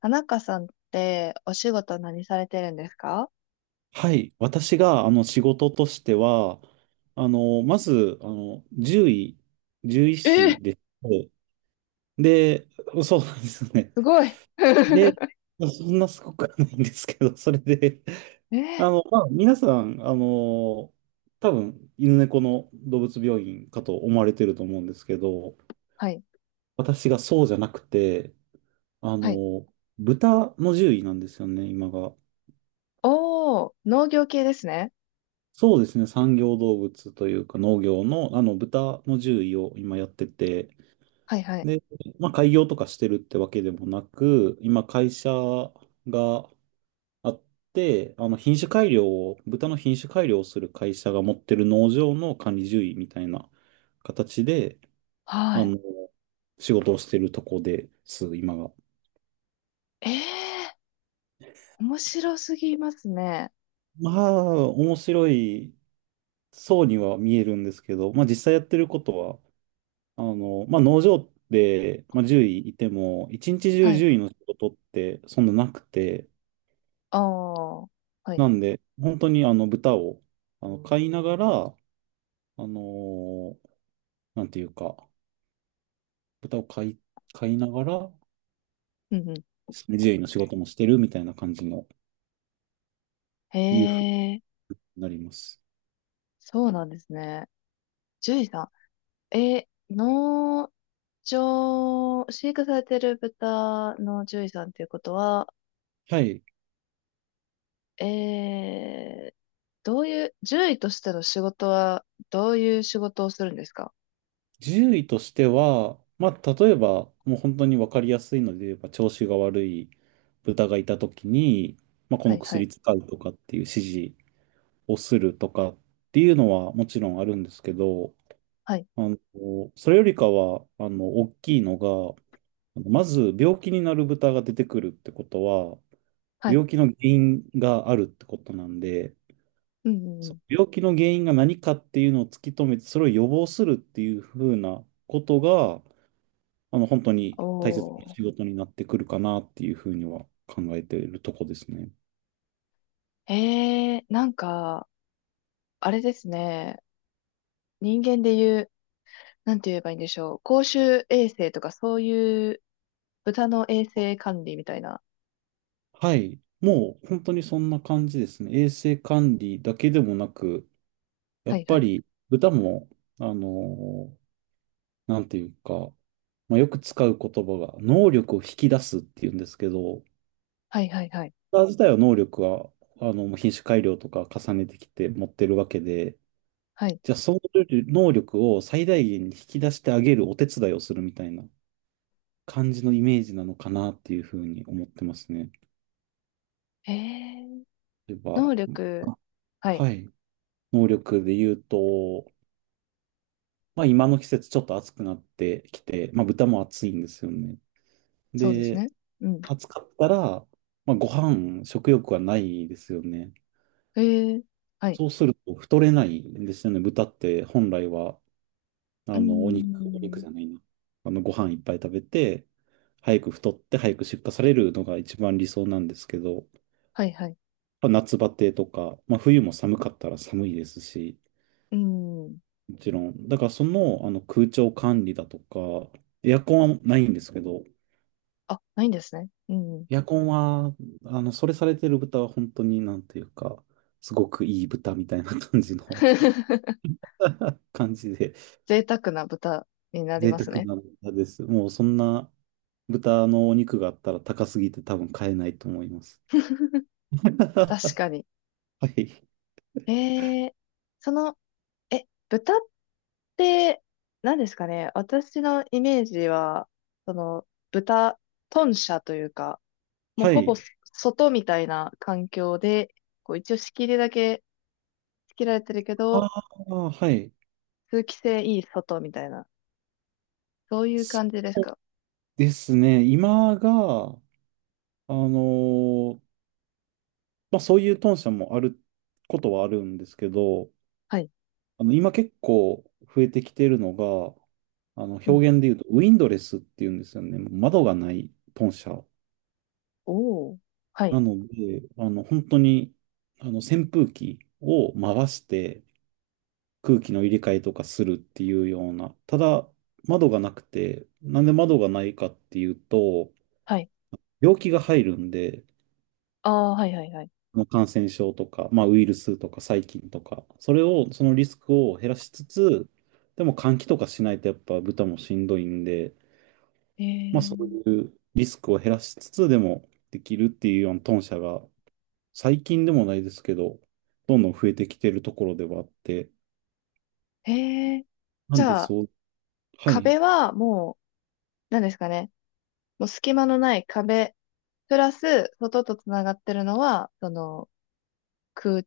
田中さんってお仕事何されてるんですか？はい。私が、仕事としては、まず、獣医え師ー、で、で、そうなんですよね。すごい。で、そんなすごくはないんですけど、それで、えー、まあ、皆さん、多分、犬猫の動物病院かと思われてると思うんですけど、はい、私がそうじゃなくて、あはい。の、豚の獣医なんですよね、今が。おー、農業系ですね。そうですね。産業動物というか農業の、豚の獣医を今やってて、はい、はい。で、まあ、開業とかしてるってわけでもなく、今、会社があって、品種改良を、豚の品種改良をする会社が持ってる農場の管理獣医みたいな形で、はあい。の、仕事をしてるとこです、今が。えー、面白すぎますね。まあ、面白いそうには見えるんですけど、まあ、実際やってることは、まあ、農場でまあ、獣医いいても、一日中はい。獣医の仕事ってそんななくて、おー、はい。なんで、本当にあの豚をあの飼いながら、のーなんていうか、豚を飼い、飼いながら、うんう獣医の仕事もしてるみたいな感じの、ん。いうふうえー、になります。そうなんですね。ジュイさん。えー、農場、飼育されてる豚の獣医さんっていうことは、はい。えどういう、獣医としての仕事は、どういう仕事をするんですか？獣医としては、まあ、例えば、もう本当に分かりやすいので言えば、調子が悪い豚がいたときに、まあ、こはのいはい。薬使うとかっていう指示、をするとかっていうのはもちろんあるんですけど、はい。あの、それよりかは、大きいのが、あのまず病気になる豚が出てくるってことは、はい。病気の原因があるってことなんで、うん、うんうそん。の病気の原因が何かっていうのを突き止めて、それを予防するっていうふうなことが、本当に大切なお仕事になってくるかなっていうふうには考えているとこですね。ー。えー、なんか、あれですね。人間で言う、なんて言えばいいんでしょう。公衆衛生とかそういう豚の衛生管理みたいな。はい。もう本当にそんな感じですね。衛生管理だけでもなく、やはっいはぱい。り豚も、あのーなんていうか、まあ、よく使う言葉が、能力を引き出すっていうんですけど、はいはいはい。豚自体は能力は、品種改良とか重ねてきて持ってるわけで、はい。じゃあその能力を最大限に引き出してあげるお手伝いをするみたいな感じのイメージなのかなっていうふうに思ってますね。えー、例えば、能力。あはい。はい、能力で言うと、まあ今の季節ちょっと暑くなってきて、まあ豚も暑いんですよね。そうですで、ね。うん。暑かったら、まあ、ご飯、食欲はないですよね。えー、はい。そうすると太れないんですよね。豚って本来は、うーお肉ん。じゃないな。ご飯いっぱい食べて、早く太って早く出荷されるのが一番理想なんですけど、はいはい。まあ夏バテとか、まあ、冬も寒かったら寒いですし、うーん。もちろん。だからその、あの空調管理だとか、エアコンはないんですけど、あ、ないんですね。うん。エアコンは、それされてる豚は本当になんていうか、すごくいい豚みたいな感じの 感じで、贅沢な豚になり贅ます沢ね。な豚です。もうそんな豚のお肉があったら高すぎて多分買えないと思います。確かに。はい。えー、その、豚って、何ですかね。私のイメージは、その、豚舎というか、もうはほぼい。外みたいな環境で、こう一応仕切りだけ仕切られてるけあど、あ、はい。通気性いい外みたいな、そういうす感じですか？ですね。今が、あのーまあそういう豚舎もあることはあるんですけど、はい。今結構増えてきてるのが、う表ん。現で言うと、ウィンドレスっていうんですよね。もう窓がない豚車。おー。はい。なので、本当に、扇風機を回して空気の入れ替えとかするっていうような。ただ、窓がなくて、なんで窓がないかっていうと、はい。病気が入るんで、ああ、はいはいはい。あの感染症とか、まあ、ウイルスとか細菌とか、それを、そのリスクを減らしつつ、でも換気とかしないとやっぱ豚もしんどいんで、えまあそうー、いうリスクを減らしつつでもできるっていうようなトン社が最近でもないですけど、どんどん増えてきてるところではあって、えー、なじんでゃあ、そう、はい、壁はもう、なんですかね。もう隙間のない壁、プラス、外とつながってるのは、その、空、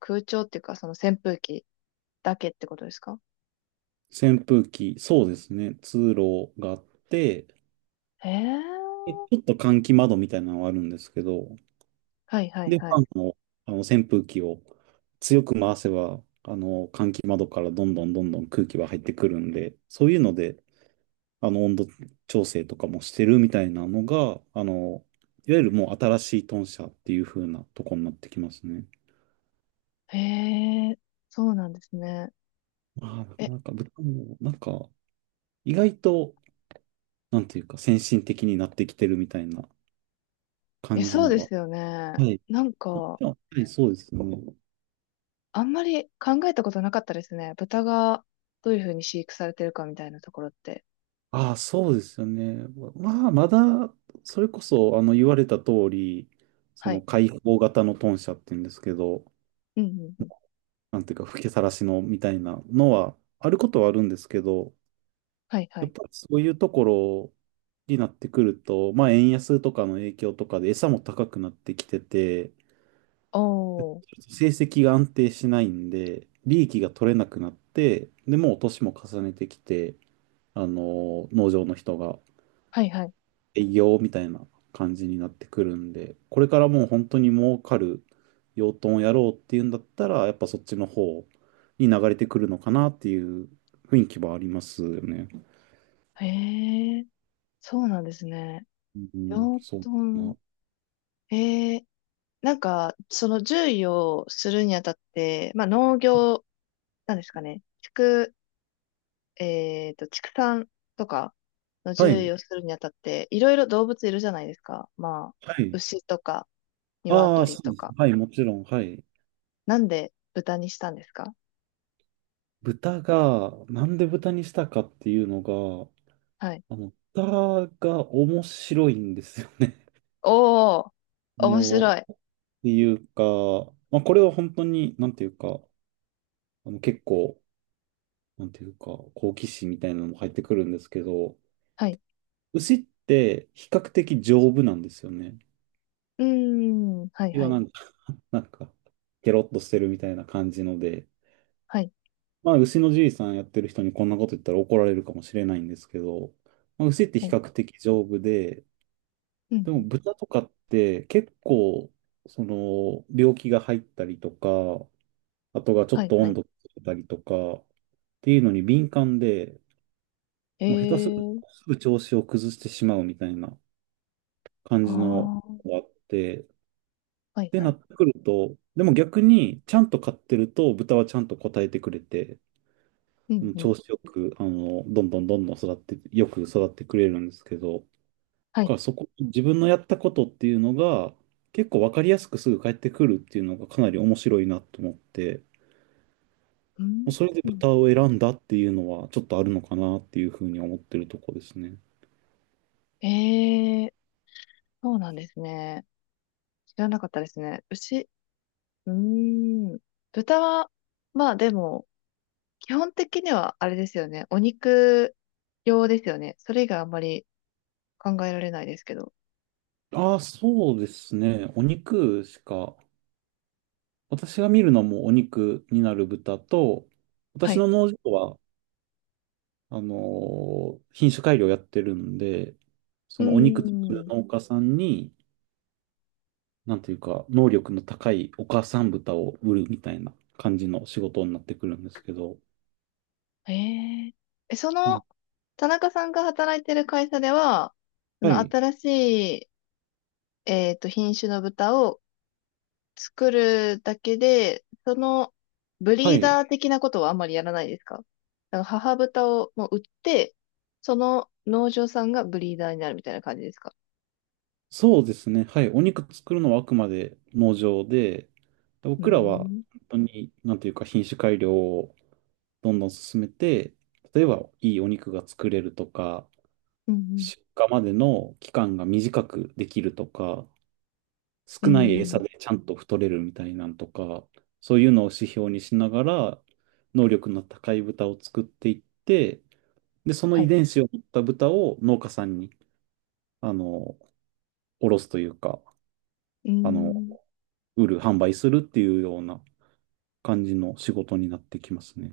空調っていうか、その扇風機だけってことですか？扇風機、そうですね、通路があって、へえ。でちょっと換気窓みたいなのはあるんですけど、はいはいで、フはい。ァンの、あの扇風機を強く回せば、あの換気窓からどんどんどんどん空気は入ってくるんで、そういうのであの、温度調整とかもしてるみたいなのが、いわゆるもう新しい豚舎っていう風なとこになってきますね。へえ、そうなんですね。まあ、なえ、かなか豚も、なんか、意外と、なんていうか、先進的になってきてるみたいな感じそうのでは。すよね。はい。なんあか、はい、そうですね。あんまり考えたことなかったですね。豚がどういうふうに飼育されてるかみたいなところって。ああ、そうですよね。まあ、まだ、それこそ、言われた通り、そはのい。開放型の豚舎っていうんですけど、うんうんうん。なんていうか、吹きさらしのみたいなのは、あることはあるんですけど、はいはやっい。ぱりそういうところになってくると、まあ円安とかの影響とかで餌も高くなってきてて、ちおー。ょっと成績が安定しないんで、利益が取れなくなって、で、もう年も重ねてきて、農場の人がはいはい。営業みたいな感じになってくるんで、これからもう本当に儲かる養豚をやろうっていうんだったら、やっぱそっちの方に流れてくるのかなっていう雰囲気はありますよね。へえ、そうなんですね。うん、養そうだ豚。な。えー、なんか、その獣医をするにあたって、まあ、農業、なんですかね、畜産とかのは獣医い。をするにあたって、いろいろ動物いるじゃないですか。まあ、はい。牛とか、ああ、鶏そうとです。か。はい、もちろん。はい。なんで豚にしたんですか？豚が、なんで豚にしたかっていうのが、はい。豚が面白いんですよね。おー、面白い。っていうか、まあ、これは本当に、なんていうか、あの結構、なんていうか、好奇心みたいなのも入ってくるんですけど、はい。牛って比較的丈夫なんですよね。うーん、はい、牛ははい、なんか、なんか、ケロッとしてるみたいな感じので、はい。まあ、牛のじいさんやってる人にこんなこと言ったら怒られるかもしれないんですけど、まあ、牛っておう比ん、較的丈夫で、うん、でも豚とかって結構、その、病気が入ったりとか、あとがちょはっい、とは温い。度がついたりとか、っていうのに敏感で、えもう下手するー、とすぐ調子を崩してしまうみたいな感あじのー、があって、っはい、てはない。ってくると、でも逆にちゃんと飼ってると豚はちゃんと答えてくれて、ううん、んうん、調子よく、どんどんどんどん育って、よく育ってくれるんですけど、だはい。からそこ、自分のやったことっていうのが、結構わかりやすくすぐ返ってくるっていうのがかなり面白いなと思って、うもうん、それでうん。豚を選んだっていうのはちょっとあるのかなっていうふうに思ってるとこですね。ええ、そうなんですね。知らなかったですね。牛、うーん。豚は、まあでも、基本的にはあれですよね。お肉用ですよね。それ以外あんまり考えられないですけど。ああ、そうですね。お肉しか、私が見るのもお肉になる豚と、は私い。の農場はあの、品種改良やってるんで、うそーのお肉作るん。農家さんに、なんていうか、能力の高いお母さん豚を売るみたいな感じの仕事になってくるんですけど、ええ。そあの、の田中さんが働いてる会社では、そはのい、新しい、品種の豚を作るだけで、その、ブはリーい、ダー的なことはあんまりやらないですか？だから母豚をもう売って、その農場さんがブリーダーになるみたいな感じですか？そうですね、はい、お肉作るのはあくまで農場で、うー僕らはん、本当に、なんていうか、品種改良をどんどん進めて、例えばいいお肉が作れるとか、うん、出荷までの期間が短くできるとか、うん、少ないうー餌ん、でちゃんと太れるみたいなんとか、そういうのを指標にしながら、能力の高い豚を作っていって、で、そのは遺い。伝子を持った豚を農家さんに、あの、卸すというか、うーあの、ん売る、販売するっていうような感じの仕事になってきますね。